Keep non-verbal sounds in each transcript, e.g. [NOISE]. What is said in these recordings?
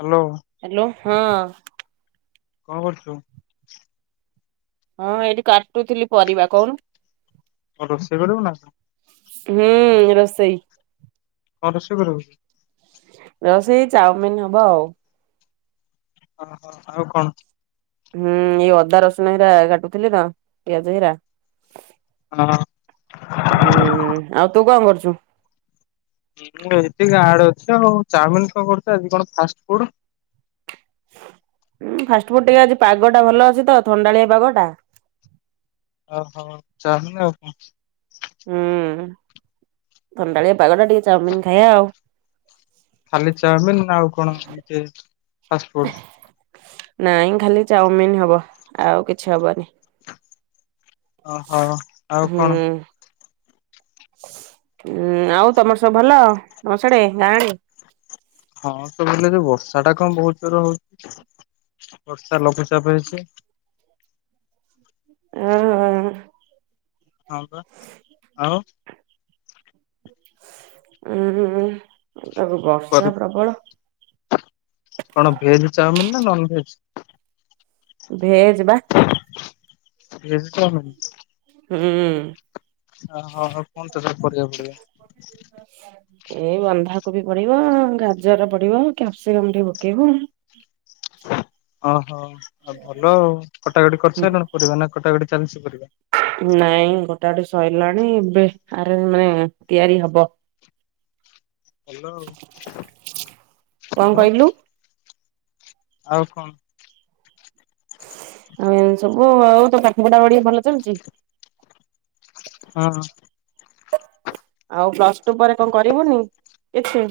Hello. Hello ହଁ। କଣ କରୁଛୁ? ହଁ ଏଇଠି କାଟୁଥିଲି ପରିବା କହୁନୁ। କଣ ରୋଷେଇ କରିବୁ ଏଇନା? ହୁଁ, ରୋଷେଇ। କଣ ରୋଷେଇ କରିବୁ? ରୋଷେଇ ଚାଓମିିନ୍ ହବ ଆଉ। ଅହ ଆଉ କଣ? ହୁଁ, ଏଇ ଅଦା ରସୁଣ ହେରା କାଟୁଥିଲି ତ ପିଆଜ ହେରିକା। ହଁ। ହୁଁ, ଆଉ ତୁ କଣ କରୁଛୁ? ହଁ ଏଇଠି ଗାଁ ଆଡେ ଅଛି ଆଉ। ଚାଓମିନ୍ କଣ କରୁଚୁ ଆଜି କଣ ଫାଷ୍ଟ ଫୁଡ୍। ଉଁ ଫାଷ୍ଟଫୁଡ୍ ଟିକେ ଆଜି ପାଗ ଟା ଭଲ ଅଛି ତ ଥଣ୍ଡାଳିଆ ପାଗ ଟା। ଅହ ଚାଓମିନ୍ ଆଉ କଣ? ହୁଁ, ଥଣ୍ଡାଳିଆ ପାଗ ଟା ଟିକେ ଚାଓମିନ ଖାଇବା ଆଉ। ଖାଲି ଚାଓମିିନ୍ ନା ଆଉ କଣ ହେଇଚି ଫାଷ୍ଟ ଫୁଡ୍। ନାଇଁ ଖାଲି ଚାଓମିନ୍ ହବ ଆଉ କିଛି ହବନି। ଅହ ଆଉ କଣ? ଉଁ, ଆଉ ତମର ସବୁ ଭଲ, ତମ ସିଆଡେ ଗାଁ ଆଡେ? ହଁ ତ [UNINTELLIGIBLE] ବର୍ଷାଟା କଣ ବହୁତ ଜୋରରେ ହଉଛି ବର୍ଷା ଲଘୁଚାପ ହେଇଛି। ହଁ ଅ ହଁ। ହଁବା, ଆଉ? ଉଁ, ତ ଏବେ କରି ବର୍ଷା ପ୍ରବଳ କଣ ଭେଜ୍ ଚାଓମିିନ୍ ନା ନନ୍ ଭେଜ୍? ଭେଜ୍ ବା। Veg chow mein. ହୁଁ। ଅ ହ ହ, କଣ ତାଦେହରେ ପରିବା ପଡିବ? ହ ହ [UNINTELLIGIBLE] ଏଇ ବନ୍ଧାକୋବି ପଡିବ, ଗାଜର ପଡିବ, କ୍ୟାପସିକମ୍ ଟିକେ ପକେଇବୁ। ଅହ ଆଉ ଭଲ ଆଉ, କଟାକଟି ହୁଁ କରିସାରିଲଣି ପରିବା ନା କଟାକଟି ଚାଲିଛି ପରିବା? ନାଇଁ କଟା କଟି ସଇଲାଣି ଏବେ ଆରେନ ମାନେ ତିଆରି ହବ। ଭଲ ଆଉ। କଣ ଆଉ? କହିଲୁ ଆଉ କଣ? ଆଉ ଏମିତି ସବୁ ଆଉ, ଆଉ ତୋ ପାଠ ପଢ଼ାପଢ଼ି ଭଲ ଚାଲିଛି? ହଁ, ହଁ। ଆଉ ପ୍ଲସ୍ ଟୁ ପରେ କଣ କରିବୁନି କିଛି?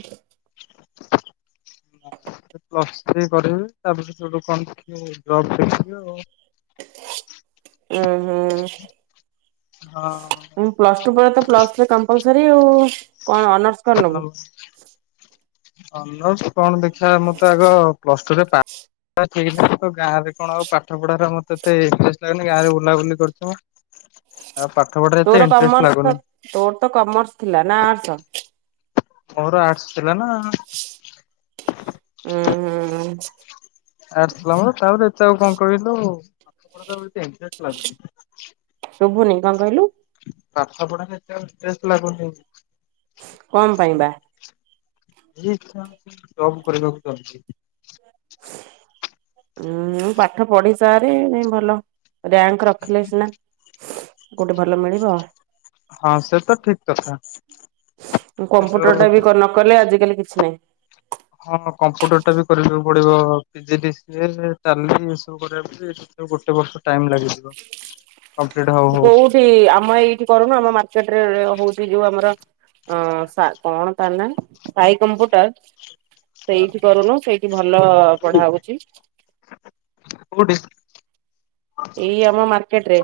ପ୍ଳସ ଥ୍ରି କରିବି। ତାପରେ ସେଠୁ ଗୋଟେ କଣ ଜବ୍ ଦେଖିବି ଆଉ। ଉଁ ହୁଁ। ହୁଁ, ପ୍ଲସ୍ ଟୁ ପରେ ତ ପ୍ଲସ୍ ଥ୍ରି କମ୍ପଲସରୀ ଆଉ। କଣ ଅନର୍ସ କଣ ନବୁ ଅନର୍ସ କଣ ଦେଖିବା ମୁଁ ତ ଆଗ ପ୍ଲସ୍ ଟୁରେ ପା ଗାଁରେ କଣ ଆଉ ପାଠ ପଢାରେ ଆମର ତ ଏତେ ଇଣ୍ଟରେଷ୍ଟ ଲାଗୁନି ଗାଁରେ ବୁଲାବୁଲି କରୁଥିବ। ଆଉ ପାଠ ପଢାରେ ତୋର ଏତେ ଇଣ୍ଟରେଷ୍ଟ କମର୍ସ ତ ଲାଗୁନି। ତୋର ତ କମର୍ସ ଥିଲା ନା ଆର୍ଟସ? ମୋର ଆର୍ଟସ୍ ଥିଲା ନା। ଉଁ ହୁଁ। ଆର୍ଟସ୍ ଥିଲା ମୋର, ତାପରେ ଏତେ ଆଉ କଣ କହିଲୁ, ପାଠ ପଢା ପ୍ରତି ଇଣ୍ଟ୍ରେଷ୍ଟ୍ ଲାଗୁନି। ଶୁବୁନି, କଣ କହିଲୁ? ପାଠ ପଢାରେ ଏତେ ଆଉ ଇଣ୍ଟ୍ରେଷ୍ଟ୍ ଲାଗୁନି। କଣ ପାଇଁ ବା? ଭାରି ଇଛା ହଉଚି, ଜବ୍ କରିବାକୁ ଚାହୁଚି। ଉଁ ପାଠ ପଢି ସାରେ, ଯାଇଁ ଭଲ ରାଙ୍କ ରଖିଲେ ସିନା, କୋଉଠି ଭଲ ମିଳିବ? ହଁ ସେ ତ ଠିକ୍ କଥା। ତୁ କିନ୍ତୁ କମ୍ପ୍ୟୁଟର୍ ଟା ବି କ ନ କଲେ, ଆଜିକାଲି କିଛି ନାହିଁ। ହଁ କମ୍ପୁଟର ଟା ବି କରିବାକୁ ପଡିବ। ପିଜି ଡିସିଏ, ଟାଲି ଏ ସବୁ କରିବାକୁ ଗୋଟେ ବର୍ଷ ଟାଇମ୍ ଲାଗିଯିବ। କମ୍ପ୍ଲିଟ୍ ହଉ ହଉ। ଏଇଠି, ଆମ ଏଇଠି କରୁନୁ ଆମ ମାର୍କେଟ ରେ ହଉଚି ଯୋଉ ଆମର ଅଁ ସା, କଣ ତା ନା, ସାଇ କମ୍ପ୍ୟୁଟର ସେଇଠି କରୁନୁ, ସେଇଠି ଭଲ ପଢା ହଉଚି। କୋଉଠି? ଏଇ ଆମ ମାର୍କେଟ୍ ରେ,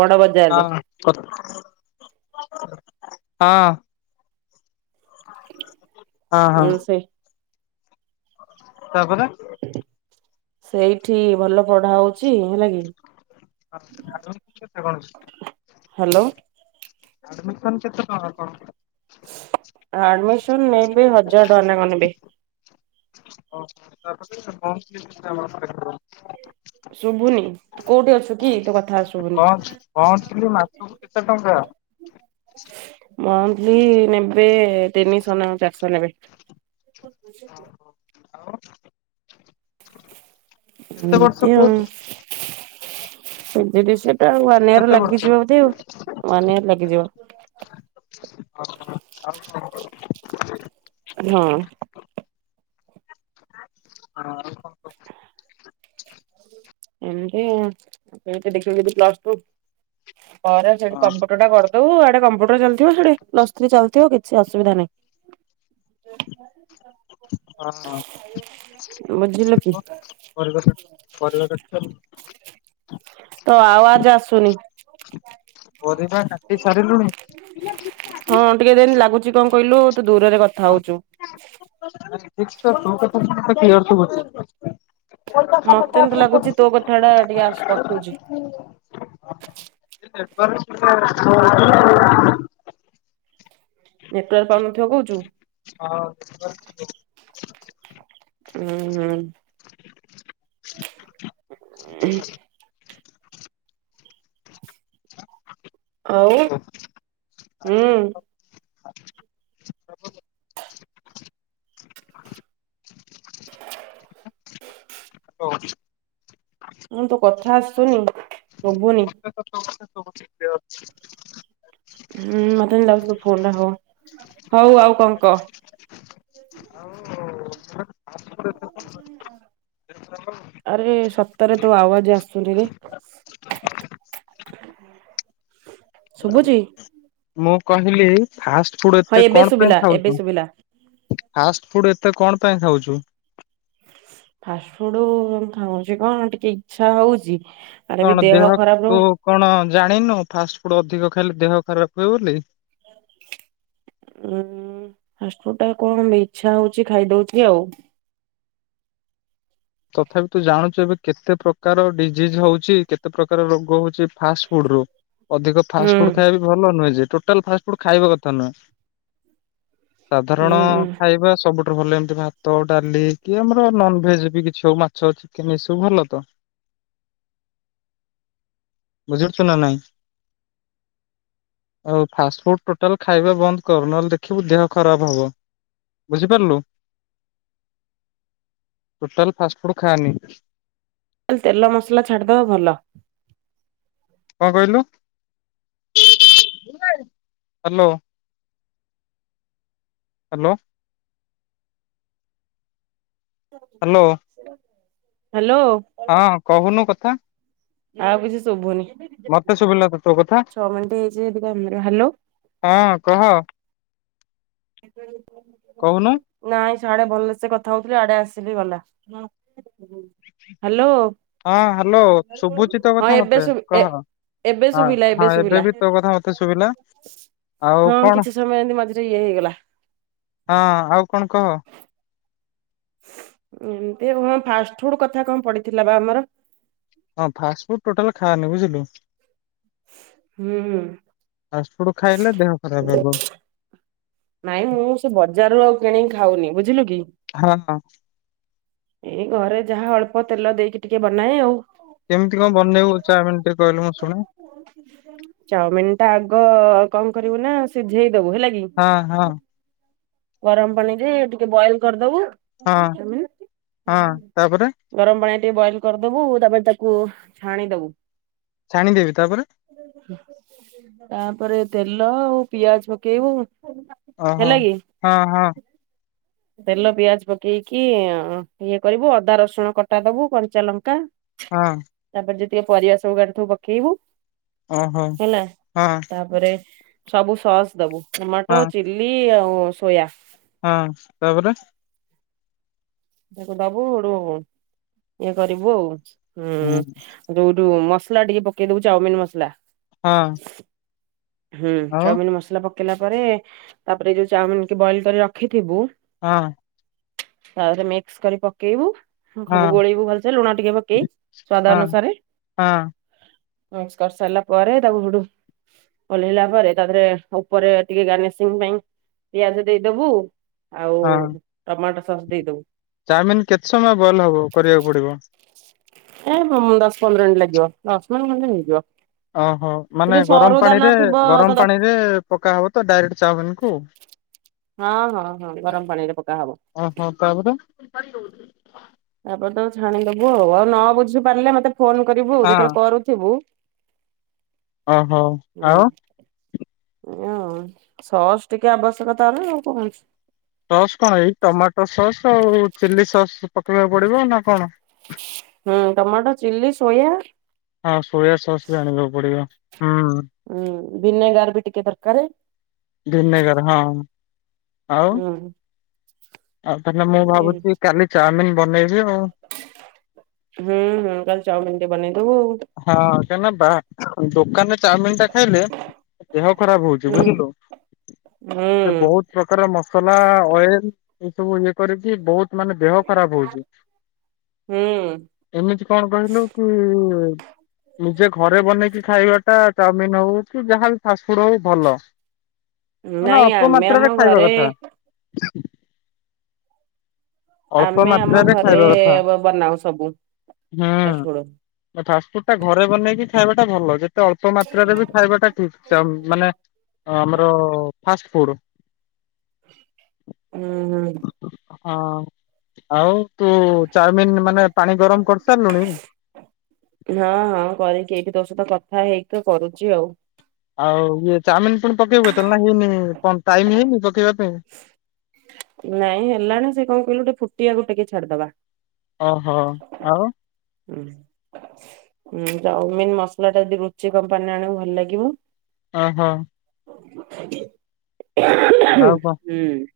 ବଡ ବଜାର୍ ରେ। [UNINTELLIGIBLE] ହଁ। ହଁ ହଁ। ଉଁ ସେ ତାପରେ ସେଇଠି ଭଲ ପଢା ହଉଚି, ହେଲା କି? [UNINTELLIGIBLE] ହାଲୋ। ଆଡମିସନ୍ କେତେ ଟଙ୍କା କଣ? ଆଡମିସନ୍ ନେବେ, ହଜାର ଟଙ୍କା ନାଖେ ନେବେ? ଓ [UNINTELLIGIBLE] [UNINTELLIGIBLE] ଶୁଭୁନି ତୁ କୋଉଠି ଅଛୁ କି ତୋ କଥା ଶୁଭୁନି। ମନ୍ଥଲି ମାସକୁ କେତେ ଟଙ୍କା? [UNINTELLIGIBLE] ମନ୍ଥଲି ନେବେ ତିନିଶହ, ନା ଚାରିଶହ ନେବେ। ଓହୋ, ଆଉ କେତେ ବର୍ଷ ଏମିତି ଆଉ [UNINTELLIGIBLE] କୋଉଠି ୱାନ୍ କୋଉଠି ଇୟର୍ କେତେ ବର୍ଷ? ଲାଗିଯିବ ବୋଧେ ଆଉ, ୱାନ୍ ଇୟର୍ ଲାଗିଯିବ। [UNINTELLIGIBLE] [UNINTELLIGIBLE] ହଁ। ଆଉ କଣ? ଏମତି ଆଉ, ସେଇଠି ଦେଖିବି ଯଦି ପ୍ଲସ୍ ଟୁ, ପରେ ସେଠି ହଁ କମ୍ପୁଟର ଟା କର୍ [UNINTELLIGIBLE] ୟେଡେ କମ୍ପ୍ୟୁଟର ଚାଲିଥିବ, ସିଆଡ଼େ ପ୍ଲସ ଥ୍ରି ଚାଲିଥିବ [UNINTELLIGIBLE] କିଛି ଅସୁବିଧା ନାହିଁ। ବୁଝିଲୁ କି [UNINTELLIGIBLE] ତୋ ଅୱାଜ୍ ଆସୁନି। ପରିବା କାଟି ସାରିଲୁଣି? ପରିବା କାଟି ହଁ, ସାରିଲୁଣି? ଟିକେ ଯେମିତି ଲାଗୁଚି କଣ କହିଲୁ, ତୁ ଦୂରରେ କ ହଁ, ଏବେତ ତୋ କଥା ମତେ ଏମିତି ଲାଗୁଛି ତୋ କଥା ଟା ମତେ ଟିକେ ଆସୁ କଟୁଛି କ୍ଳିଅର୍ ଶୁଭୁଚି। [UNINTELLIGIBLE] [INAUDIBLE] ନେଟୱାର୍କ ପାଉନ ଥିବ କହୁଚୁ? ହଁ, [INAUDIBLE] ଉଁ, ହୁଁ। [UNINTELLIGIBLE] ଆଉ, ଉଁ। [UNINTELLIGIBLE] ମୁଁ ତୋ କଥା ଆସୁନି, ଶୁଭୁନି। ହୁଁ, ମତେ [UNINTELLIGIBLE] ଲାଗୁୁଚି ତୁ ଫୋନ୍ ଟା ହ, ହଉ ଆଉ କଂ କହ? ଆରେ ସତରେ ତୋ ଆୱାଜ୍ ଆସୁନି ରେ! [INAUDIBLE] ଶୁଭୁଚି? ମୁଁ କହିଲି, ଫାଷ୍ଟ୍ ଫୁଡ୍ ହଁ ଏତେ ଏବେ କଣ ପାଇଁ ଶୁଭିଲା ଏବେ ଖାଉଚୁ? ଶୁଭିଲା ଫାଷ୍ଟ୍ ଫୁଡ୍ ଏତେ କଣ ପାଇଁ ଖାଉଚୁ? ଫାଷ୍ଟ୍ ଫୁଡୁ ଖାଉଁଛି କଣ ଟିକେ ଇଛା ହଉଚି, ଆଡେ ବି କଣ ଦେହ ଖରାପ ତୁ ରହୁ କଣ ଜାଣିନୁ! ଫାଷ୍ଟ୍ ଫୁଡ୍ ଅଧିକ ଖାଇଲେ ଦେହ ଖରାପ ହୁଏ ବୋଲି? ଉଁ-ଉଁ ଫାଷ୍ଟ୍ ଫୁଡ଼୍ ଟା କଣ ଇଚ୍ଛା ହଉଛି, ଖାଇଦଉଚି ଆଉ। ତଥାପି ତୁ ଜାଣୁଚୁ, ଏବେ କେତେ ପ୍ରକାର ଡିଜିଜ୍ ହଉଚି, କେତେ ପ୍ରକାର ରୋଗ ହଉଚି ଏଇ ଫାଷ୍ଟ୍ ଫୁଡ୍ ରୁ? ଅଧିକ ହୁଁ ଫାଷ୍ଟ୍ ଫୁଡ୍ ଖାଇବା ବି ଭଲ ନୁହେଁ ଯେ। ଟୋଟାଲ୍ ଫାଷ୍ଟ୍ ଫୁଡ୍ ଖାଇବା କଥା ନୁହେଁ। ସାଧାରଣ। ହୁଁ ହୁଁ ଖାଇବା ସବୁଠାରୁ ଭଲ ଏମିତି ଭାତ, ଡାଲି, କି ଆମର ନନ୍ ଭେଜ୍ ବି ସଉ ମାଛ, ଚିକେନ୍ ଏ ସବୁ ଭଲ ତ। ବୁଝି [UNINTELLIGIBLE] ଚୁ ନା ନାଇଁ! ଆଉ ଫାଷ୍ଟ୍ ଫୁଡ୍ ଟୋଟାଲ୍ ଖାଇବା ବନ୍ଦ କର। ନହେଲ୍ ଦେଖିବୁ ଦେହ ଖରାପ ହବ। ବୁଝିପାରିଲୁ? Total fast food ଖାନି। [UNINTELLIGIBLE] ତେଲ ମସଲା ଛାଡ଼୍ ଦବା ଭଲ। କଣ କହିଲୁ? ହ୍ୟାଲୋ। ହ୍ୟାଲୋ। ହ୍ୟାଲୋ। ହ୍ୟାଲୋ। ହଁ, କହୁନୁ କଥା? ଆଉ କିଛି ଶୁଭୁନି? ମତେ ଶୁଭିଲା ତ ତୋ କଥା ଛଅ ମିନ୍ଟି ହେଇଚି [UNINTELLIGIBLE] ହ୍ୟାଲୋ। ହଁ, କହ। କହୁନୁ [INAUDIBLE] ନାଇଁ, ସାଡେ ଭଲସେ କଥା ହଉଥିଲି, ଆଡେ ଆସିଲି ଗଲା। [INAUDIBLE] ହ୍ୟାଲୋ, ହଁ ହ୍ୟାଲୋ ଶୁଭୁଛି ତୋ ହଁ, କଥା ଏବେ ମତେ ଶୁଭି କହ ଏ ଏବେ ହଁ ଶୁଭିଲା ଏବେ ହଁ ଶୁଭିଲା। ବି ତୋ କଥା ମତେ ଶୁଭିଲା ଆଉ ହଁ, କଣ କିଛି ସମୟ ଏଁତି ମଝିରେ ଇଏ ହେଇଗଲା। ହଁ, ଆଉ କଣ କହ? ଏମତି ଆଉ ହଁ, ଫାଷ୍ଟ ଫୁଡ୍ କଥା କଣ ପଡିଥିଲା ବା ଆମର? ହଁ, ଫାଷ୍ଟ୍ ଫୁଡ୍ ଟୋଟାଲ୍ ଖାନି ବୁଝିଲୁ! ହୁଁ। ଫାଷ୍ଟ୍ ଫୁଡ୍ ଖାଇଲେ ଦେହ ଖରାପ ହେବ। ନାଇଁ, ମୁଁ ସେ ବଜାରରୁ ଆଉ କିଣିକି ଖାଉନି। ବୁଝିଲୁ କି? ହଁ। ଏଇ ଘରେ ଯାହା ଅଳ୍ପ ତେଲ ଦେଇକି ଟିକେ ବନାଏ ଆଉ। କେମିତି କଣ ବନେଇବୁ ଚାଓମିନି ଟିକେ କହିଲୁ ମୁଁ ଶୁଣେ? ଚାଉମିିନି ଟା ଆଗ କଣ କରିବୁ ନା ସିଝେଇ ଦବୁ ହେଲା କି। ହଁ ହଁ। ଗରମ ପାଣିରେ ଟିକେ ବଏଲ କରିଦବୁ। ହଁ ଚାଉମିନ। ହଁ ତାପରେ? ଗରମ ପାଣି ଟିକେ ବଏଲ କରିଦବୁ ତାପରେ ତାକୁ ଛାଣିଦବୁ। ଛାଣିଦେବି ତାପରେ? ତାପରେ ତେଲ ଆଉ ପିଆଜ ପକେଇବୁ। ଅହ ହେଲା କି ହଁ ହଁ। ତେଲ ପିଆଜ ପକେଇକି ଇଏ କରିବୁ ଅଦା ରସୁଣ କଟା ଦବୁ କଞ୍ଚା ଲଙ୍କା ହଁ। ତାପରେ ଯେତିକି ପରିବା ସବୁ କାଟି ଥିବୁ ପକେଇବୁ ଓହୋ ହେଲା ହଁ ତାପରେ ସବୁ ସସ୍ ଦବୁ ହଁ ଟମାଟୋ ଚିଲି ଆଉ ସୋୟା। ହଁ ତାପରେ। ତାକୁ ଦବୁ ହେଡୁ ଇଏ କରିବୁ ଆଉ ହୁଁ। ହଁ ହେଡୁ ଡୁ ମସଲା ଟିକେ ପକେଇ ଦବୁ ଚାଉମିନି ମସଲା। ହଁ। ହୁଁ ଚାଉମିନି ମସଲା ପକେଇଲା ପରେ ତାପରେ ଯୋଉ ଚାଉମିନି କି ବଏଲ କରି ରଖିଥିବୁ। ହଁ। ତାରେ ମିକ୍ସ କରି ପକେଇବୁ। ହଁ ଖବୁ ଗୋଳିବୁ ଭଲସେ ଲୁଣ ଟିକେ ପକେଇ ସ୍ଵାଦ ହଁ ଅନୁସାରେ। ହଁ ହସ୍ କରି ସାରିଲା ପରେ ତାକୁ ହୁଡୁ ଓହ୍ଲେଇଲା ପରେ ତା ଦେରେ ଉପରେ ଟିକେ ଗାର୍ନିସିଂ ପାଇଁ ପିଆଜ ଦେଇଦବୁ। ଆଉ ଟମାଟୋ ସସ୍ ଦେଇଦବୁ। ଚାଉମିନି କେତେ ସମୟ ବଏଲ ହବ କରିବାକୁ ପଡିବ? ଏ ଦଶ ପନ୍ଦର ମିନିଟ ଲାଗିବ ଦଶ ମିନିଟି ଖଣ୍ଟ ହେଇଯିବ? ଅହ ମାନେ ଯଦି ଗରମ ସରୁ ଦାନା ପାଣିରେ ଥିବ ଗରମ ତ ପାଣି ରେ ପକା ହବ ତ ଡାଇରେକ୍ଟ ଚାଉମିନିକୁ? ହଁ ହଁ ହଁ ଗରମ ପାଣି ରେ ପକା ହବ। ଅହ ତାପରେ? ତାପରେ ତ ଛାଣିଦବୁ ଆଉ ଆଉ ନ ବୁଝି ପାରିଲେ ମତେ ଫୋନ କରିବୁ ଯେତେବେଳେ ହଁ କରୁଥିବୁ ଓହୋ ଉଁ। ଆଉ ଏଁଆଉ ସସ୍ ଟିକେ ଆବଶ୍ୟକତା ନା ଆଉ କଣ ଅଛି। ସସ୍ କଣ ଏଇ ଟମାଟୋ ସସ୍ ଆଉ ଚିଲି ସସ୍ ପକେଇବାକୁ ପଡିବ ନା କଣ? ହୁଁ ଟମାଟୋ ଚିଲ୍ଲି ସୋୟା। ହଁ ସୋୟା ସସ୍ ବି ଆଣିବାକୁ ପଡିବ ହୁଁ। ହୁଁ ବିନେଗାର ବି ଟିକେ ଦରକାରେ। ଭିନେଗାର ହଁ। ଆଉ ଉଁ। ଆଉ ତାହେଲେ ମୁଁ ଭାବୁଚି କାଲି ଚାଉମିିନି ବନେଇବି ଆଉ। ହୁଁ ହୁଁ କାଲି ଚାଉମିିନି ଟେ ବନେଇଦବୁ। ହଁ କାନା ବା ଦୋକାନ ରେ ଚାଉମିିନି ଟା ଖାଇଲେ ଦେହ ଖରାପ ହଉଚି ହୁଁ ବୁଝିଲୁ ସେ ହୁଁ। ବହୁତୁ ପ୍ରକାର ମସଲା ଅଏଲ ଏ ସବୁ ଇଏ କରିକି ବହୁତୁ ମାନେ ଦେହ ଖରାପ ହଉଚି ହୁଁ ଏମିତି କଣ କହିଲୁ କି ନିଜେ ଘରେ ବନେଇକି ଖାଇବା ଟା ଚାଉମିନି ହଉ କି ଯାହାଵି ଫାଷ୍ଟଫୁଡ ହଉ ଭଲ। ମାନେ ନାଇଁ ଅଳ୍ପ ଆମେ ଆମ ମାତ୍ରାରେ ଖାଇବା ଘରେ କଥା। [INAUDIBLE] ଅଳ୍ପ ଆମେ ଆମ ମାତ୍ରାରେ ଘରେ ଖାଇବା କଥା। ବନାଉ ସବୁ ଫାଷ୍ଟଫୁଡ ହୁଁ ଫାଷ୍ଟଫୁଡ ଟା ଘରେ ବନେଇକି ଖାଇବା ଟା ଭଲ। ଯେତେ ଅଳ୍ପ ମାତ୍ରାରେ ବି ଖାଇବାଟା ଥିକ ଚାଉ, ମାନେ ଆମର ଫାଷ୍ଟ ଫୁଡ ହୁଁ। ହଁ, ଆଉ ତୁ ଚାଉମିନ ମାନେ ପାଣି ଗରମ କରିସାରିଲୁଣି? [INAUDIBLE] ହଁ, ହଁ କରିକି, ଏଇଠି ତୋ ସହିତ କଥା ହେଇକି କରୁଚି ଆଉ। ଆଉ ଇଏ ଚାଉମିନ ପୁଣି ପକେଇବ, ତା ମାନେ କଣ ଟାଇମ ହେଇନି ପକେଇବା ପାଇଁ? ନାଇଁ ହେଲାଣି ସେ କଣ କହିଲୁ ଟିକେ ଫୁଟିବାକୁ ଟିକେ ଛାଡିଦବା। ଓହୋ, ଆଉ ଉଁହୁଁ ଉଁ ଚାଉମିନ ମସଲା ଟା ଯଦି ରୁଚି କମ୍ପାନୀରେ ଆଣିବୁ ଭଲ ଲାଗିବ। ଓହୋ। ଆଉ କଣ ହୁଁ।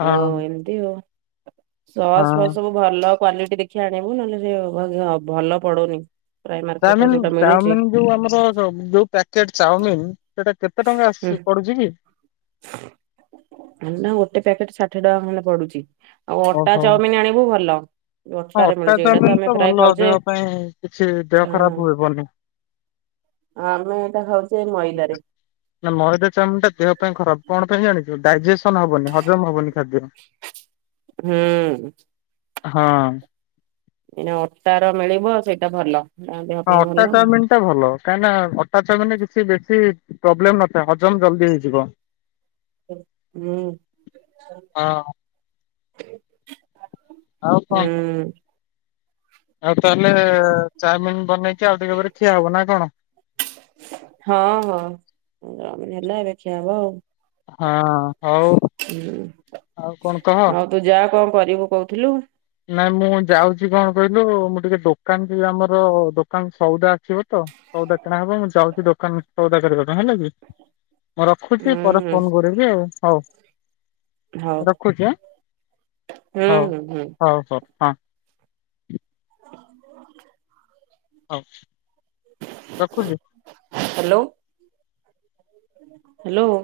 ହଁ। ଇଓ। ସସ୍ ଫସ୍ ହଁ ସବୁ ଭଲ କ୍ଵାଲିଟି ଦେଖି ଆଣିବୁ ନହେଲେ ହେରା ବାଗି ବା ଭଲ ପଡୁନି। ପ୍ରାୟ ମାର୍କେଟରେ ଚାଉମିିନ ଯୋଉଟା ମିଳୁଛି ଚାଉମିିନ ଯୋଉ ଆମର ଯୋଉ ପ୍ୟାକେଟ ଚାଉମିିନ ସେଟା କେତେ ଟଙ୍କା ହୁଁ ଆସଚି, ପଡୁଛି କି? ନା ଗୋଟେ ପ୍ୟାକେଟ ଷାଠଏ ଟଙ୍କା ଖଣ୍ଡେ ପଡୁଚି। ଆଉ ଅଟା ଓହୋ ଚାଉମିନ ଆଣିବୁ ଭଲ। ହଁ ଅଟାରେ ଅଟା ମିଳୁଚି। ଏଇଟା ତ ଚାଉମିନ ଆମେ ପ୍ରାଏ ଭଲ ଖାଉଚେ। ଦେହ ପାଇଁ କିଛି ଦେହ ଖରାପ ହଁ। ହେବନି। ଆମେ ଏଟା ଖାଉଚେ ମଇଦାରେ। ନା ମଇଦା ଚାମିନ ଟା ଦେହ ପାଇଁ ଖରାପ। କଣ ପାଇଁ ଜାଣିଚୁ ଡାଇଜେସନ ହବନି ହଜମ ହବନି ଖାଦ୍ୟ। ହୁଁ। ହଁ। ଏ ଯଉ ଅଟା ର ମିଳିବ ସେଇଟା ଭଲ। ଦେହ ହଁ, ପାଇଁ ଅଟା ଭଲ। ଚାଉମିନ ଟା ଭଲ। କାହିଁକି ନା ଅଟା ଚାଉମିନ ରେ କିଛି ବେଶୀ ପ୍ରୋବ୍ଲେମ ନ ସେ ହଜମ ଜଲ୍ଦି ହେଇଯିବ। ହଁ ହୁଁ। ଆଉ କଣ ହୁଁ। ଆଉ ତାହେଲେ ଚାଉମିନ ବନେଇକି ଆଉ ଟିକେ ପରେ ଖିଆ ହବ, ନା କଣ? ହଁ, ହଁ ଚାଉମିନ ହେଲା, ଏବେ ଖିଆ ହବ ଆଉ। ହଁ, ହଉ ହୁଁ, କଣ କହ? ଆଉ ତୁ ଯା କଣ କରିବୁ କହୁଥିଲୁ। ନାଇଁ ମୁଁ ଯାଉଛି କଣ କହିଲୁ, ମୁଁ ଟିକେ ଦୋକାନ ଯିବି ଆମର ଦୋକାନ ସଉଦା ଆସିବ ତ। ସଉଦା କିଣା ହବ। ମୁଁ ଯାଉଛି ଦୋକାନ ସଉଦା କରିବା ପାଇଁ, ହେଲା କି? ମୁଁ ହୁଁ ରଖୁଛି ପରେ ହୁଁ ଫୋନ କରିବି ଆଉ। ହଉ ହଉ ରଖୁଛି ଆଁ, ହୁଁ ହଉ, ହୁଁ ହୁଁ ହଉ, ହଉ। ହଁ। ହଉ, ରଖୁଚି। ହ୍ୟାଲୋ! ହ୍ୟାଲୋ।